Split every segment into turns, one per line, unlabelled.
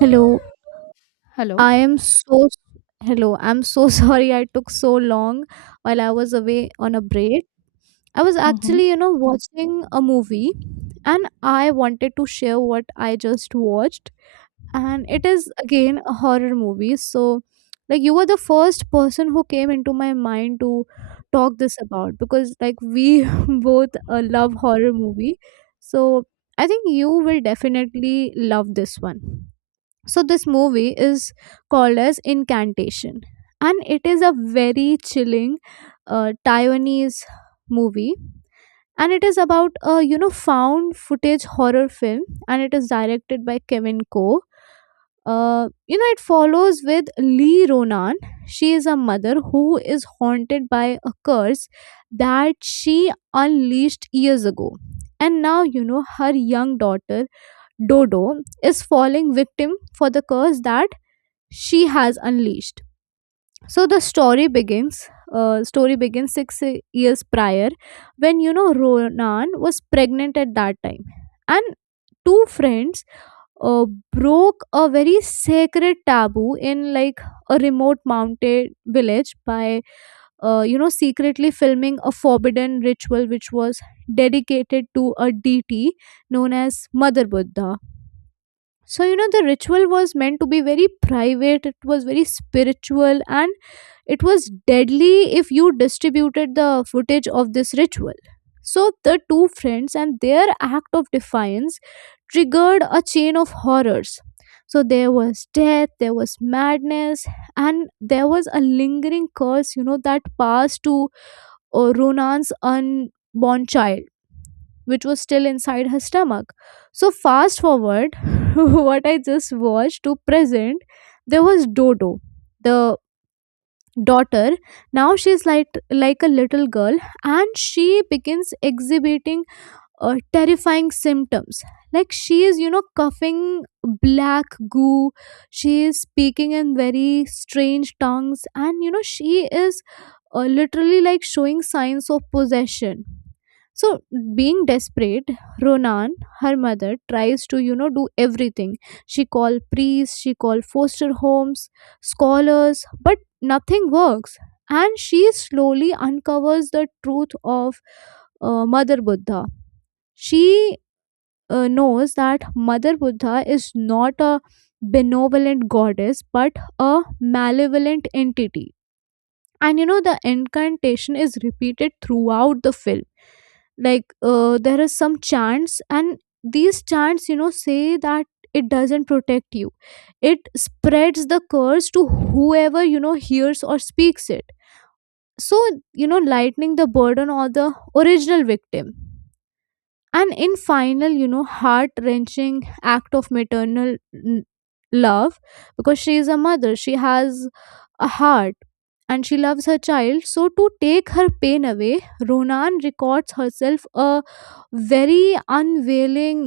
Hello,
Hello.
I am so hello. I'm so sorry I took so long while I was away on a break. I was
Mm-hmm.
actually, watching a movie and I wanted to share what I just watched, and it is again a horror movie. So like you were the first person who came into my mind to talk this about because like we both love horror movie. So I think you will definitely love this one. So this movie is called as Incantation, and it is a very chilling Taiwanese movie. And it is about a found footage horror film, and it is directed by Kevin Ko. It follows with Lee Ronan. She is a mother who is haunted by a curse that she unleashed years ago, and now her young daughter Dodo is falling victim for the curse that she has unleashed. So the story begins. Story begins 6 years prior, when Ronan was pregnant at that time, and two friends uh, broke a very sacred taboo in like a remote mountain village by secretly filming a forbidden ritual which was dedicated to a deity known as Mother Buddha. So the ritual was meant to be very private, it was very spiritual, and it was deadly if you distributed the footage of this ritual. So the two friends and their act of defiance triggered a chain of horrors. So there was death, there was madness, and there was a lingering curse, that passed to Ronan's unborn child, which was still inside her stomach. So, fast forward, what I just watched to present, there was Dodo, the daughter. Now she's like a little girl, and she begins exhibiting terrifying symptoms. Like she is, coughing black goo. She is speaking in very strange tongues, and she is literally like showing signs of possession. So, being desperate, Ronan, her mother, tries to, do everything. She called priests, she called foster homes, scholars, but nothing works. And she slowly uncovers the truth of Mother Buddha. She knows that Mother Buddha is not a benevolent goddess but a malevolent entity. And the incantation is repeated throughout the film. Like there is some chants, and these chants, say that it doesn't protect you, it spreads the curse to whoever hears or speaks it, so lightening the burden on the original victim. And in final, heart wrenching act of maternal love, because she is a mother, she has a heart, and she loves her child. So to take her pain away, Ronan records herself a very unveiling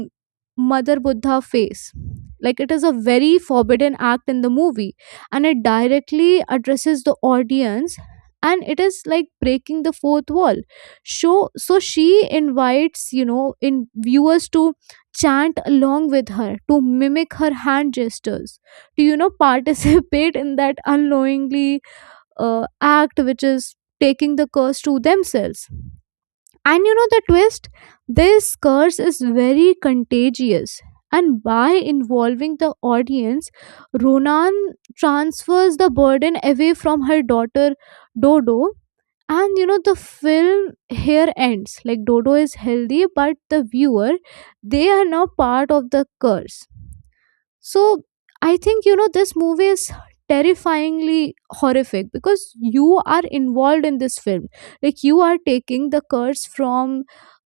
Mother Buddha face. Like it is a very forbidden act in the movie, and it directly addresses the audience, and it is like breaking the fourth wall show. So she invites in viewers to chant along with her, to mimic her hand gestures, to participate in that unknowingly act, which is taking the curse to themselves. And the twist, this curse is very contagious, and by involving the audience, Ronan transfers the burden away from her daughter Dodo. And the film here ends. Like Dodo is healthy but the viewer, they are now part of the curse. So I think this movie is terrifyingly horrific because you are involved in this film. Like you are taking the curse from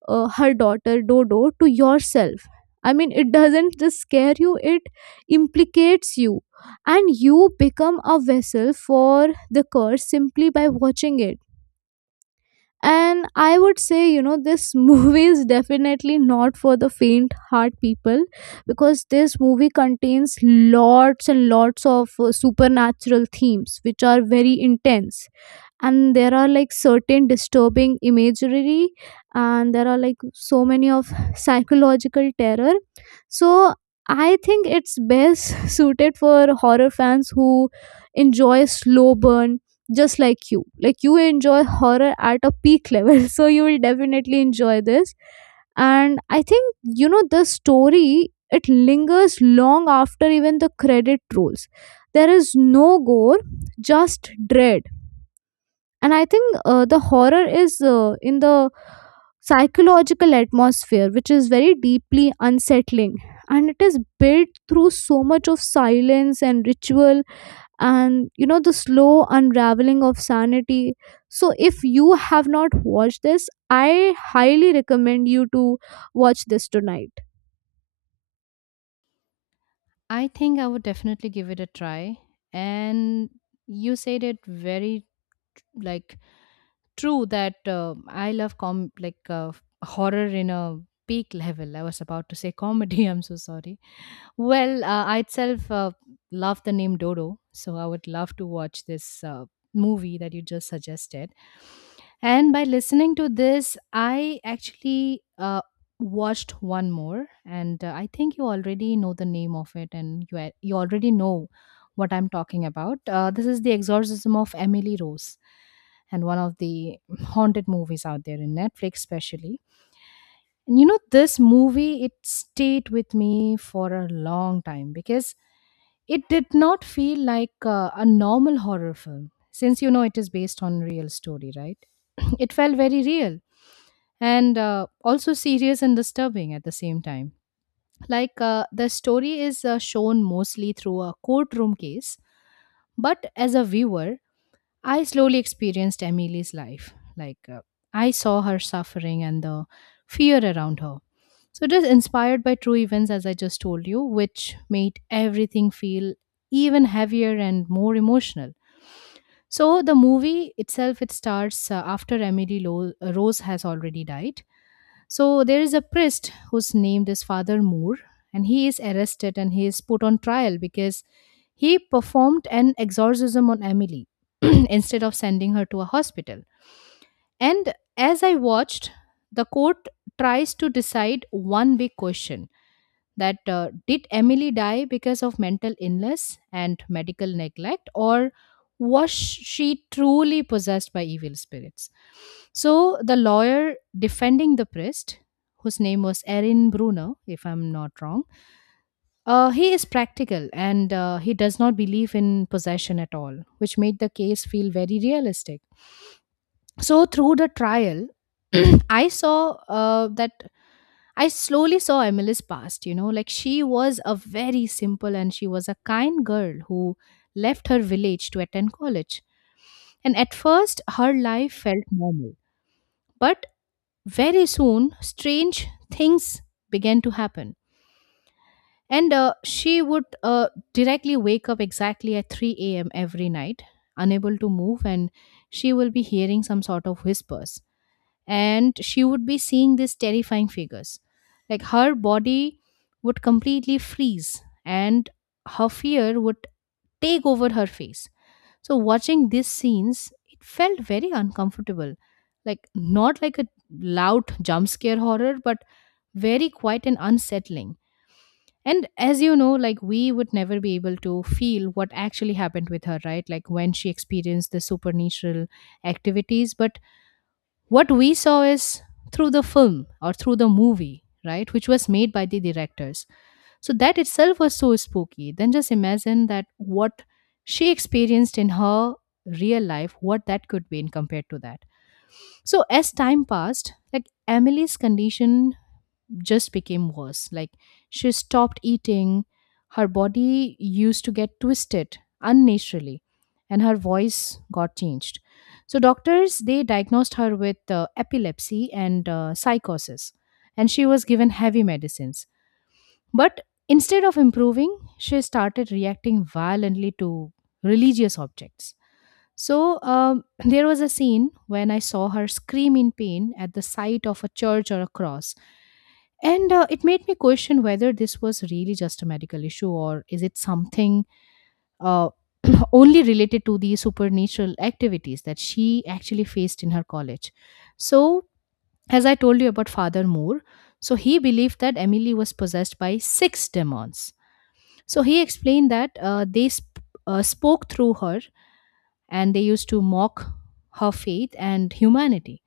her daughter Dodo to yourself. I mean, it doesn't just scare you, it implicates you, and you become a vessel for the curse simply by watching it. And I would say, this movie is definitely not for the faint heart people, because this movie contains lots and lots of supernatural themes which are very intense, and there are like certain disturbing imagery, and there are like so many of psychological terror. So I think it's best suited for horror fans who enjoy slow burn, just like you. Like you enjoy horror at a peak level so you will definitely enjoy this. And I think the story, it lingers long after even the credit rolls. There is no gore, just dread. And I think the horror is in the psychological atmosphere, which is very deeply unsettling, and it is built through so much of silence and ritual, and the slow unraveling of sanity. So if you have not watched this, I highly recommend you to watch this tonight.
I think I would definitely give it a try. And you said it very tr- like true that I love com like horror in a peak level. I was about to say comedy. I'm so sorry. Well, I itself love the name Dodo, so I would love to watch this movie that you just suggested. And by listening to this, I actually watched one more, and I think you already know the name of it, and you already know what I'm talking about. This is The Exorcism of Emily Rose, and one of the haunted movies out there in Netflix, especially. And you know, this movie, it stayed with me for a long time because it did not feel like a normal horror film, since you know it is based on real story, right? It felt very real, and also serious and disturbing at the same time. Like, the story is shown mostly through a courtroom case, but as a viewer I slowly experienced Emily's life. Like, I saw her suffering and the fear around her. So, it is inspired by true events, as I just told you, which made everything feel even heavier and more emotional. So, the movie itself, it starts after Emily Rose has already died. So there is a priest who's named as Father Moore, and he is arrested and he is put on trial because he performed an exorcism on Emily instead of sending her to a hospital. And as I watched, the court tries to decide one big question, that did Emily die because of mental illness and medical neglect, or was she truly possessed by evil spirits? So the lawyer defending the priest, whose name was Erin Brunner, if I'm not wrong, he is practical and he does not believe in possession at all, which made the case feel very realistic. So through the trial, I saw uh, that I slowly saw Emily's past, you know, like she was a very simple and she was a kind girl who left her village to attend college. And at first, her life felt normal. But very soon, strange things began to happen. And she would directly wake up exactly at 3 a.m. every night, unable to move, and she will be hearing some sort of whispers, and she would be seeing these terrifying figures. Like her body would completely freeze and her fear would take over her face. So watching these scenes, it felt very uncomfortable. Like not like a loud jump scare horror, but very quiet and unsettling. And as you know, like we would never be able to feel what actually happened with her, right? Like when she experienced the supernatural activities. But what we saw is through the film or through the movie, right, which was made by the directors. So that itself was so spooky, then just imagine that what she experienced in her real life, what that could be in compared to that. So as time passed, like Emily's condition just became worse. Like she stopped eating, her body used to get twisted unnaturally, and her voice got changed. So doctors they diagnosed her with epilepsy and psychosis, and she was given heavy medicines. But instead of improving, she started reacting violently to religious objects. So, there was a scene when I saw her scream in pain at the sight of a church or a cross. And it made me question whether this was really just a medical issue, or is it something uh, only related to the supernatural activities that she actually faced in her college. So, as I told you about Father Moore, so he believed that Emily was possessed by six demons. So he explained that they spoke through her and they used to mock her faith and humanity.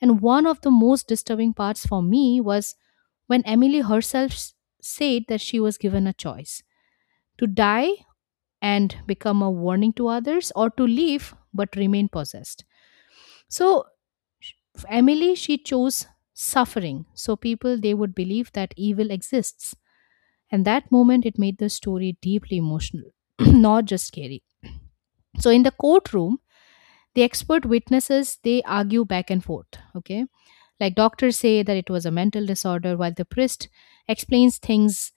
And one of the most disturbing parts for me was when said that she was given a choice to die and become a warning to others, or to leave but remain possessed. So, sh- Emily, she chose suffering. So, people they would believe that evil exists. And that moment, it made the story deeply emotional, not just scary. So, in the courtroom, the expert witnesses they argue back and forth, okay? Like doctors say that it was a mental disorder, while the priest explains things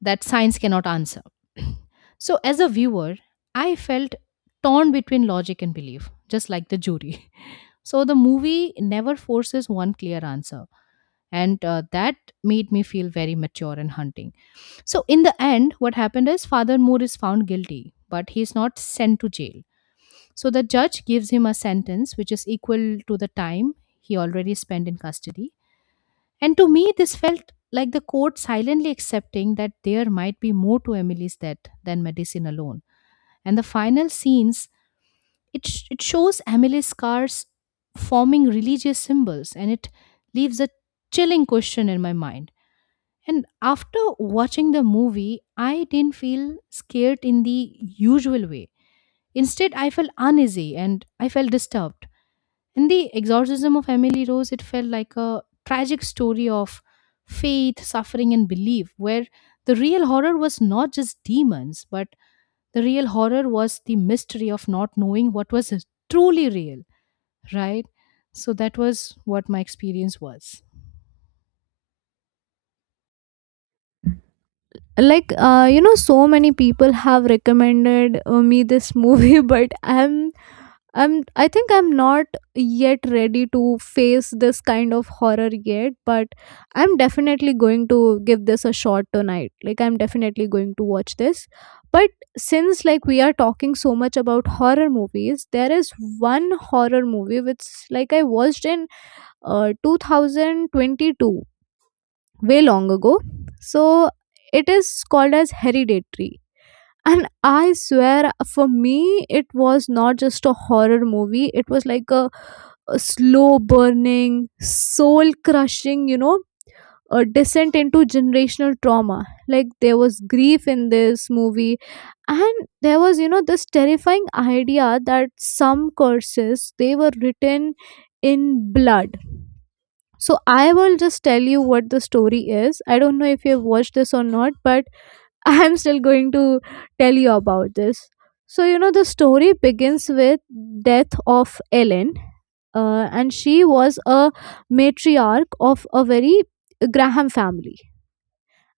that science cannot answer. So as a viewer, I felt torn between logic and belief, just like the jury. So the movie never forces one clear answer, and that made me feel very mature in hunting. So in the end what happened is Father Moore is found guilty but he is not sent to jail. So the judge gives him a sentence which is equal to the time he already spent in custody. And to me, this felt like the court silently accepting that there might be more to Emily's death than medicine alone. And the final scenes, it shows Emily's scars forming religious symbols, and it leaves a chilling question in my mind. And after watching the movie, I didn't feel scared in the usual way. Instead, I felt uneasy and I felt disturbed. In The Exorcism of Emily Rose, it felt like a tragic story of faith, suffering, and belief, where the real horror was not just demons, but the real horror was the mystery of not knowing what was truly real, right? So that was what my experience was.
Like so many people have recommended me this movie, but I'm I think I'm not yet ready to face this kind of horror yet, but I'm definitely going to give this a shot tonight. Like I'm definitely going to watch this. But since like we are talking so much about horror movies, there is one horror movie which like I watched in 2022, way long ago. So it is called as Hereditary, and I swear, for me, it was not just a horror movie. It was like a slow burning, soul crushing, a descent into generational trauma. Like, there was grief in this movie, and there was, this terrifying idea that some curses, they were written in blood. So, I will just tell you what the story is. I don't know if you've watched this or not, but I'm still going to tell you about this. So, the story begins with death of Ellen, and she was a matriarch of a very Graham family,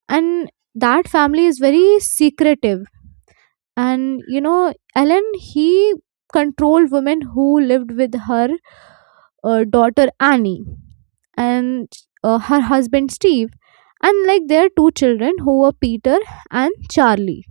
and that family is very secretive. And Ellen he controlled women who lived with her daughter Annie, and her husband Steve, and like their two children, who were Peter and Charlie.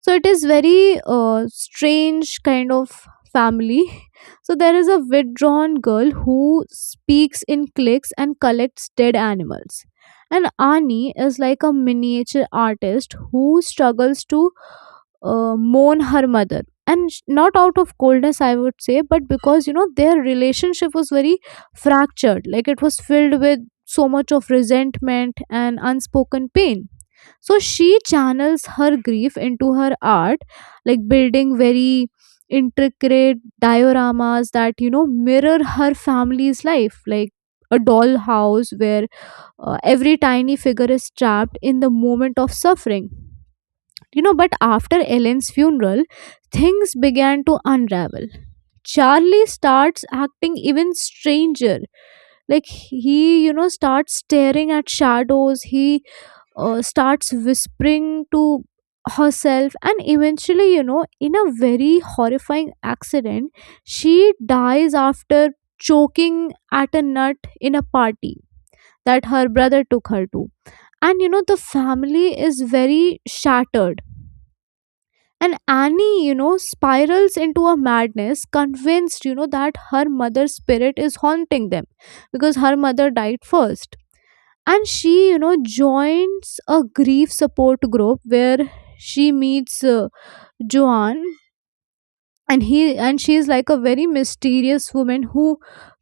So it is very strange kind of family. So there is a withdrawn girl who speaks in clicks and collects dead animals, and Ani is like a miniature artist who struggles to mourn her mother. And not out of coldness, I would say, but because their relationship was very fractured. Like it was filled with so much of resentment and unspoken pain. So she channels her grief into her art, like building very intricate dioramas that, mirror her family's life, like a dollhouse where every tiny figure is trapped in the moment of suffering. You know, but after Ellen's funeral, things began to unravel. Charlie starts acting even stranger. Like he, starts staring at shadows. He starts whispering to herself, and eventually in a very horrifying accident, she dies after choking at a nut in a party that her brother took her to. And the family is very shattered, and Annie, spirals into a madness, convinced that her mother's spirit is haunting them, because her mother died first. And she, joins a grief support group, where she meets Joan, and he, and she is like a very mysterious woman who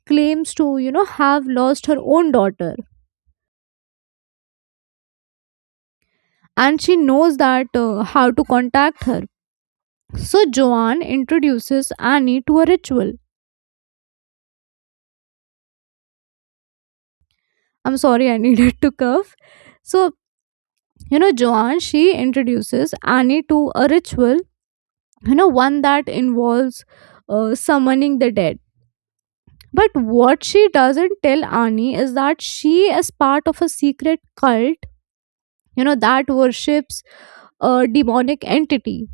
claims to have lost her own daughter, and she knows that how to contact her. So Joanne introduces Annie to a ritual. I'm sorry, I needed to cough. So Joanne, she introduces Annie to a ritual, one that involves summoning the dead. But what she doesn't tell Ani is that she is part of a secret cult, that worships a demonic entity.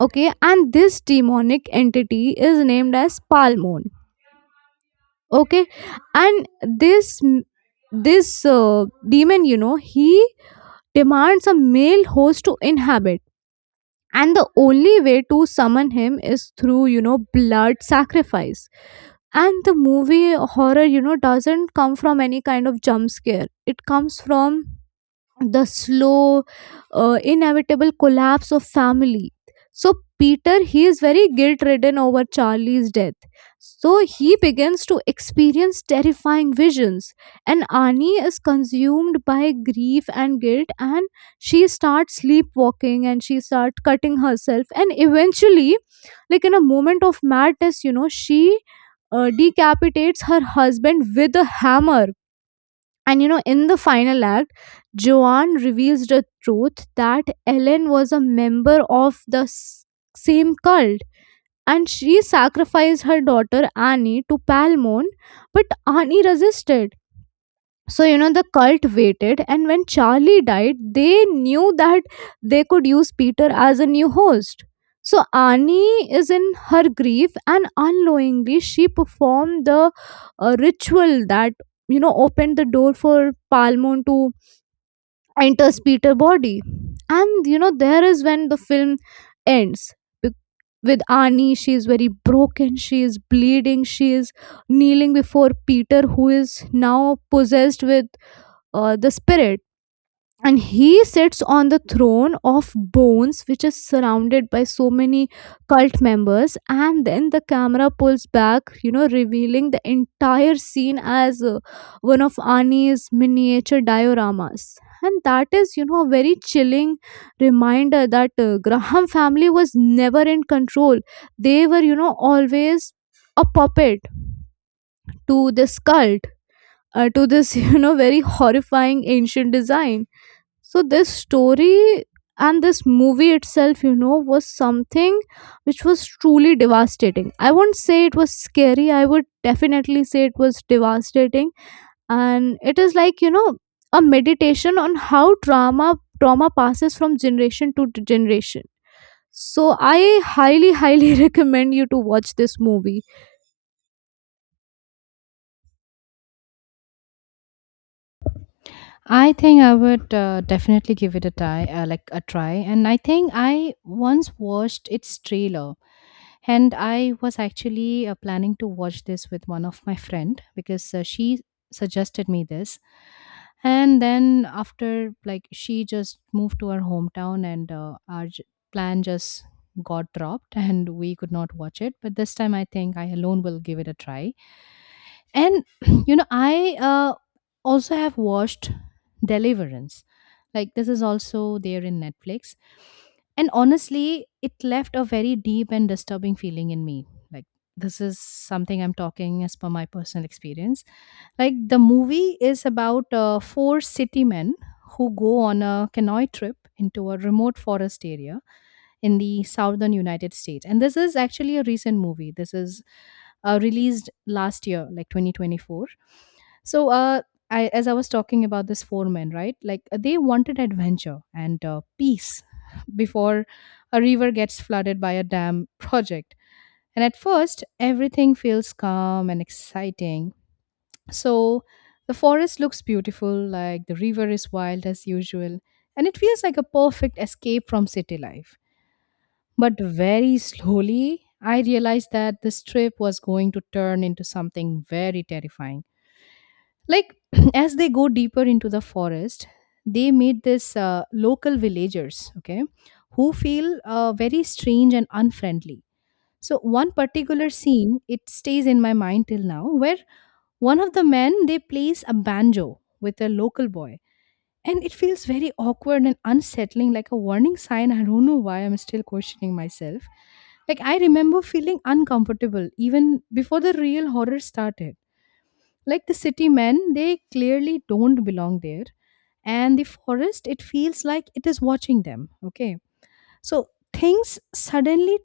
Okay, and this demonic entity is named as Palmon. Okay, and this this demon, he demands a male host to inhabit, and the only way to summon him is through blood sacrifice. And the movie horror, doesn't come from any kind of jump scare. It comes from the slow inevitable collapse of family. So Peter, he is very guilt ridden over Charlie's death, so he begins to experience terrifying visions. And Annie is consumed by grief and guilt, and she starts sleepwalking, and she starts cutting herself, and eventually, like in a moment of madness, she decapitates her husband with a hammer. And you know, in the final act, Joanne reveals the truth that Ellen was a member of the same cult. And she sacrificed her daughter Annie to Palmon, but Annie resisted. So, you know, the cult waited, and when Charlie died, they knew that they could use Peter as a new host. So, Annie is in her grief, and unknowingly, she performed the ritual that, you know, opened the door for Palmon to enter Peter's body. And, you know, there is when the film ends. Be- With Annie, she is very broken, she is bleeding, she is kneeling before Peter, who is now possessed with the spirit, and he sits on the throne of bones, which is surrounded by so many cult members. And then the camera pulls back, you know, revealing the entire scene as one of Ani's miniature dioramas. And that is, you know, a very chilling reminder that Graham family was never in control. They were, you know, always a puppet to this cult, to this you know, very horrifying ancient design. So this story and this movie itself, you know, was something which was truly devastating. I won't say it was scary, I would definitely say it was devastating. And it is like, you know, a meditation on how trauma passes from generation to generation. So I highly recommend you to watch this movie.
I think I would definitely give it a try, And I think I once watched its trailer, and I was actually planning to watch this with one of my friend because she suggested me this. And then after, like, she just moved to her hometown, and plan just got dropped, and we could not watch it. But this time, I think I alone will give it a try. And you know, I also have watched Deliverance. Like this is also there in Netflix, and honestly it left a very deep and disturbing feeling in me. Like, this is something I'm talking as per my personal experience. Like, the movie is about four city men who go on a canoe trip into a remote forest area in the southern United States. And this is actually a recent movie. This is released last year, like 2024. So, I, as I was talking about this four men, right? Like they wanted adventure and peace before a river gets flooded by a dam project. And at first, everything feels calm and exciting. So the forest looks beautiful, like the river is wild as usual, and it feels like a perfect escape from city life. But very slowly, I realized that this trip was going to turn into something very terrifying. Like, as they go deeper into the forest, they meet this local villagers, okay, who feel very strange and unfriendly. So, one particular scene, it stays in my mind till now, where one of the men they plays a banjo with a local boy, and it feels very awkward and unsettling, like a warning sign. I don't know why I'm still questioning myself. Like, I remember feeling uncomfortable even before the real horror started. Like, the city men, they clearly don't belong there. And the forest, it feels like it is watching them. Okay. So, things suddenly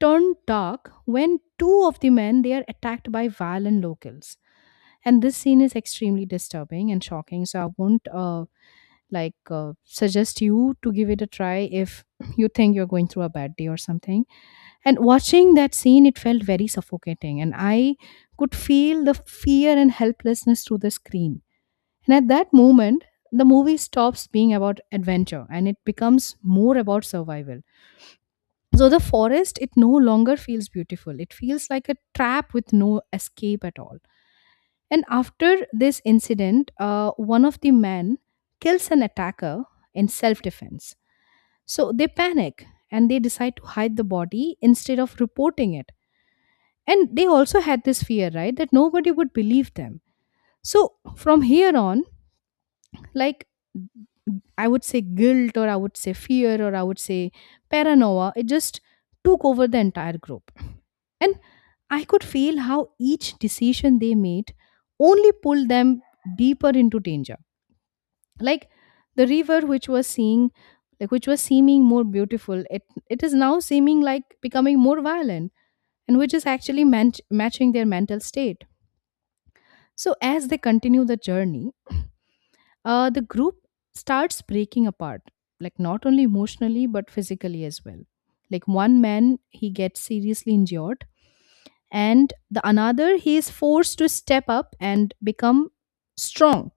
turn dark when two of the men they are attacked by violent locals, and this scene is extremely disturbing and shocking, so I won't suggest you to give it a try if you think you're going through a bad day or something. And watching that scene, it felt very suffocating, and I could feel the fear and helplessness through the screen. And at that moment, the movie stops being about adventure and it becomes more about survival. So the forest, it no longer feels beautiful, it feels like a trap with no escape at all. And after this incident, one of the men kills an attacker in self defense. So they panic and they decide to hide the body instead of reporting it. And they also had this fear, right, that nobody would believe them. So from here on, like, I would say guilt, or I would say fear, or I would say paranoia, it just took over the entire group. And I could feel how each decision they made only pulled them deeper into danger. Like the river, which was seeing, like, which was seeming more beautiful, it is now seeming like becoming more violent, and which is actually matching their mental state. So as they continue the journey, the group starts breaking apart, like not only emotionally but physically as well. Like one man he gets seriously injured, and the another he is forced to step up and become strong,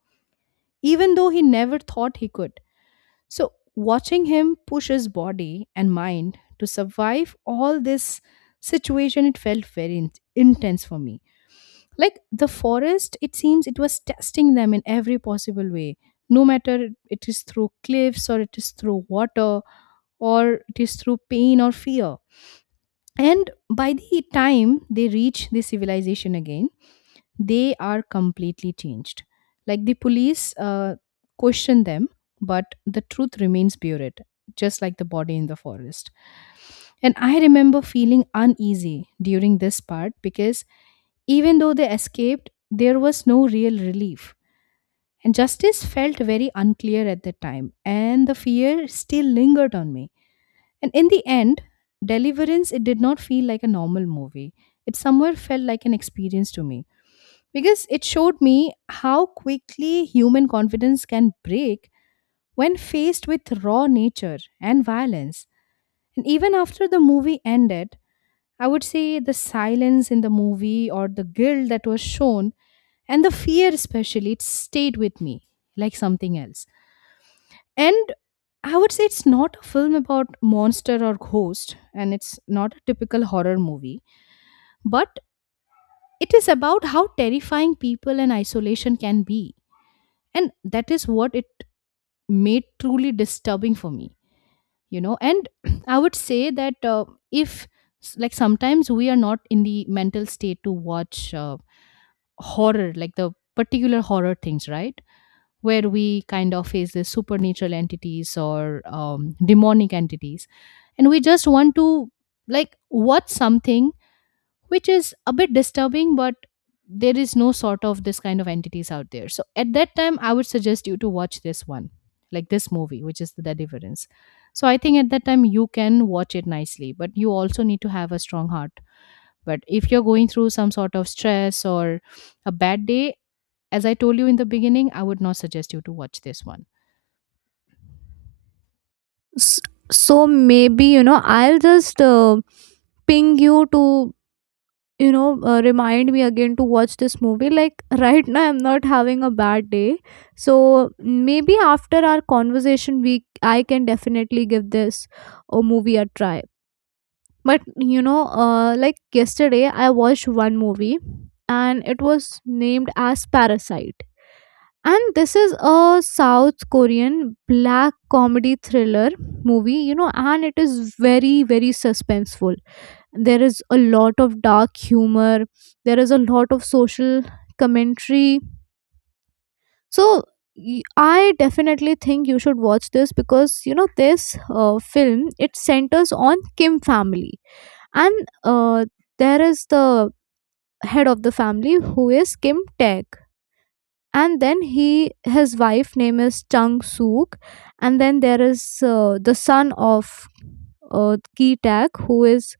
even though he never thought he could. So, watching him push his body and mind to survive all this situation, it felt very intense for me. Like the forest, it seems it was testing them in every possible way. No matter it is through cliffs, or it is through water, or it is through pain or fear. And by the time they reach the civilization again, they are completely changed. Like the police question them, but the truth remains buried, just like the body in the forest. And I remember feeling uneasy during this part because even though they escaped, there was no real relief. And justice felt very unclear at the time, and the fear still lingered on me. And in the end, Deliverance, it did not feel like a normal movie. It somewhere felt like an experience to me because it showed me how quickly human confidence can break when faced with raw nature and violence. And even after the movie ended, I would say the silence in the movie, or the guilt that was shown, and the fear, especially, it stayed with me like something else. And I would say it's not a film about monster or ghost, and it's not a typical horror movie, but it is about how terrifying people and isolation can be, and that is what it made truly disturbing for me. You know, and I would say that if like sometimes we are not in the mental state to watch horror, like the particular horror things, right, where we kind of face the supernatural entities or demonic entities, and we just want to like watch something which is a bit disturbing, but there is no sort of this kind of entities out there, so at that time I would suggest you to watch this one, like this movie which is the Deliverance. So I think at that time you can watch it nicely, but you also need to have a strong heart. But if you're going through some sort of stress or a bad day, as I told you in the beginning, I would not suggest you to watch this one.
S- so maybe, you know, I'll just ping you to, you know, remind me again to watch this movie. Like right now I'm not having a bad day, so maybe after our conversation we I can definitely give this a movie a try. But you know, like yesterday I watched one movie, and it was named as Parasite. And this is a South Korean black comedy thriller movie, you know, and it is very very suspenseful. There is a lot of dark humor, there is a lot of social commentary. So I definitely think you should watch this, because you know this film, it centers on Kim family. And there is the head of the family who is Kim Taek, and then he his wife name is Chung Sook. And then there is the son of Ki Taek, who is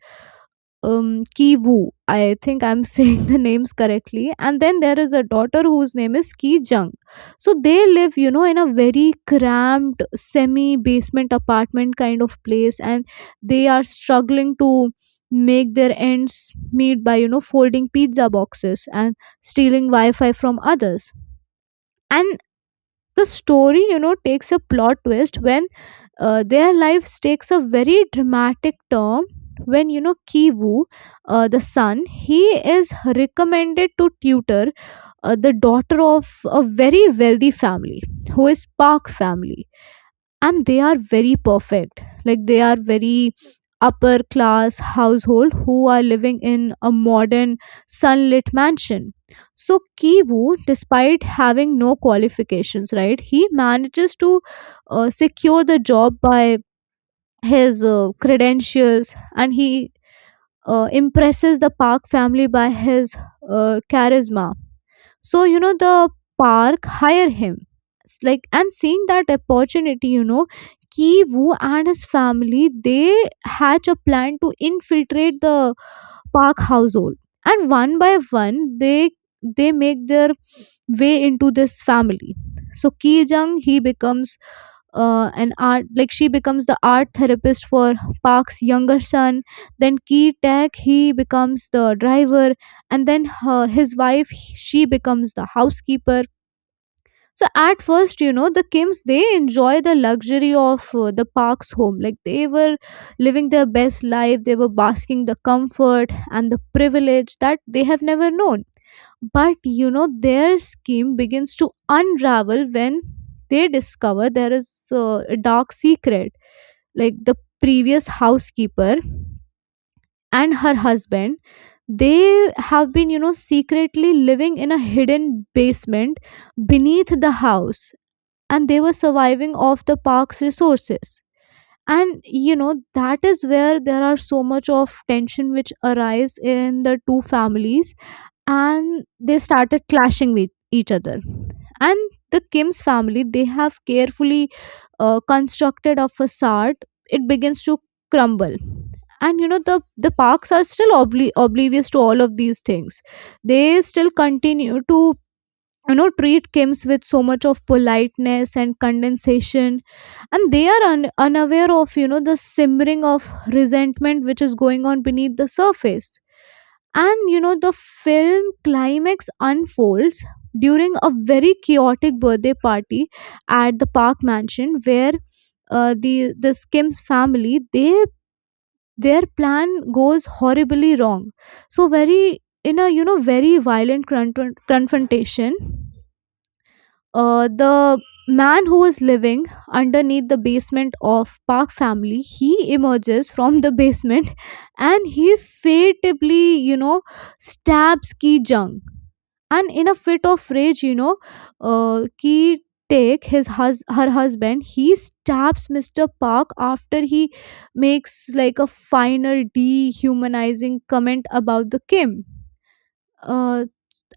Ki Woo. I think I'm saying the names correctly. And then there is a daughter whose name is Ki Jung. So they live, you know, in a very cramped semi basement apartment kind of place, and they are struggling to make their ends meet by, you know, folding pizza boxes and stealing Wi Fi from others. And the story, you know, takes a plot twist when their lives takes a very dramatic turn, when you know Kivu, the son, he is recommended to tutor the daughter of a very wealthy family, who is Park family. And they are very perfect, like they are very upper class household, who are living in a modern sunlit mansion. So Kivu, despite having no qualifications, right, he manages to secure the job by his credentials, and he impresses the Park family by his charisma. So you know the Park hire him. It's like, and seeing that opportunity, you know, Ki Woo and his family, they hatch a plan to infiltrate the Park household. And one by one, they make their way into this family. So Ki Jung, he becomes an art, like she becomes the art therapist for Park's younger son. Then Ki Tech, he becomes the driver. And then her, his wife, she becomes the housekeeper. So at first, you know, the Kims they enjoy the luxury of the Park's home. Like they were living their best life. They were basking the comfort and the privilege that they have never known. But you know, their scheme begins to unravel when they discover there is a dark secret. Like the previous housekeeper and her husband, they have been, you know, secretly living in a hidden basement beneath the house, and they were surviving off the Park's resources. And you know, that is where there are so much of tension which arise in the two families, and they started clashing with each other. And the Kim's family, they have carefully constructed a facade, it begins to crumble. And you know, the Parks are still oblivious to all of these things. They still continue to, you know, treat Kims with so much of politeness and condensation, and they are unaware of, you know, the simmering of resentment which is going on beneath the surface. And you know, the film climax unfolds during a very chaotic birthday party at the Park mansion, where the Skims family, they their plan goes horribly wrong. So very, in a you know very violent confrontation, the man who is living underneath the basement of Park family, he emerges from the basement, and he fatally, you know, stabs Ki Jung. And in a fit of rage, you know, Ki Take his her husband, he stabs Mr. Park after he makes like a final dehumanizing comment about the Kim. Uh,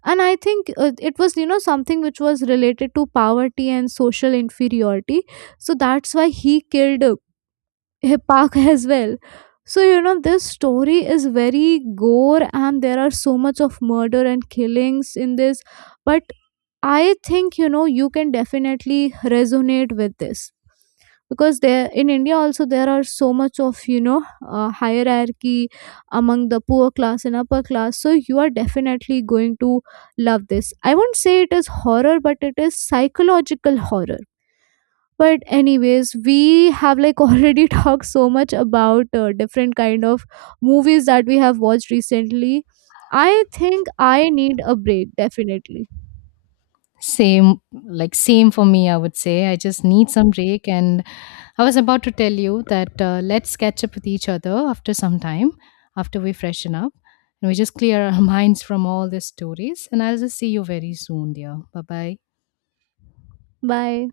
and I think it was, you know, something which was related to poverty and social inferiority, so that's why he killed a Park as well. So you know, this story is very gore and there are so much of murder and killings in this. But I think, you know, you can definitely resonate with this, because there in India also there are so much of, you know, hierarchy among the poor class and upper class. So you are definitely going to love this. I won't say it is horror, but it is psychological horror. But anyways, we have like already talked so much about different kind of movies that we have watched recently. I think I need a break definitely.
Same, like, same for me, I would say. I just need some break. And I was about to tell you that let's catch up with each other after some time, after we freshen up and we just clear our minds from all the stories. And I'll just see you very soon, dear. Bye bye.
Bye.